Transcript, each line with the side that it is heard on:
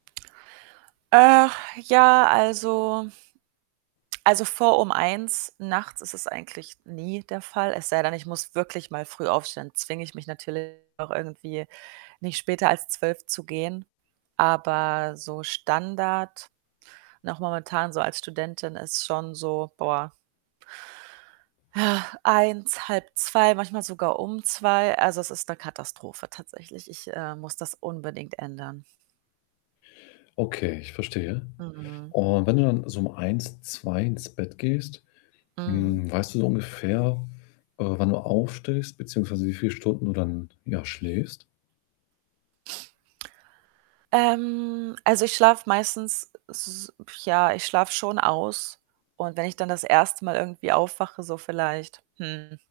right: Äh, ja, also Also, vor um 1:00 nachts ist es eigentlich nie der Fall. Es sei denn, ich muss wirklich mal früh aufstehen, zwinge ich mich natürlich auch irgendwie, nicht später als 12:00 zu gehen. Aber so Standard, auch momentan so als Studentin ist schon so, boah 1:00, 1:30, manchmal sogar um 2:00. Also, es ist 'ne Katastrophe tatsächlich. Ich, äh, muss das unbedingt ändern.
left: Okay, ich verstehe.
right: Mhm.
left: Und wenn du dann so um 1:00, 2:00 ins Bett gehst,
right: Mhm.
left: hm, weißt du so ungefähr, äh, wann du aufstehst, beziehungsweise wie viele Stunden du dann, ja, schläfst?
right: Ähm, also, ich schlafe meistens, s ja, ich schlafe schon aus und wenn ich dann das 1. Mal irgendwie aufwache, so vielleicht, hm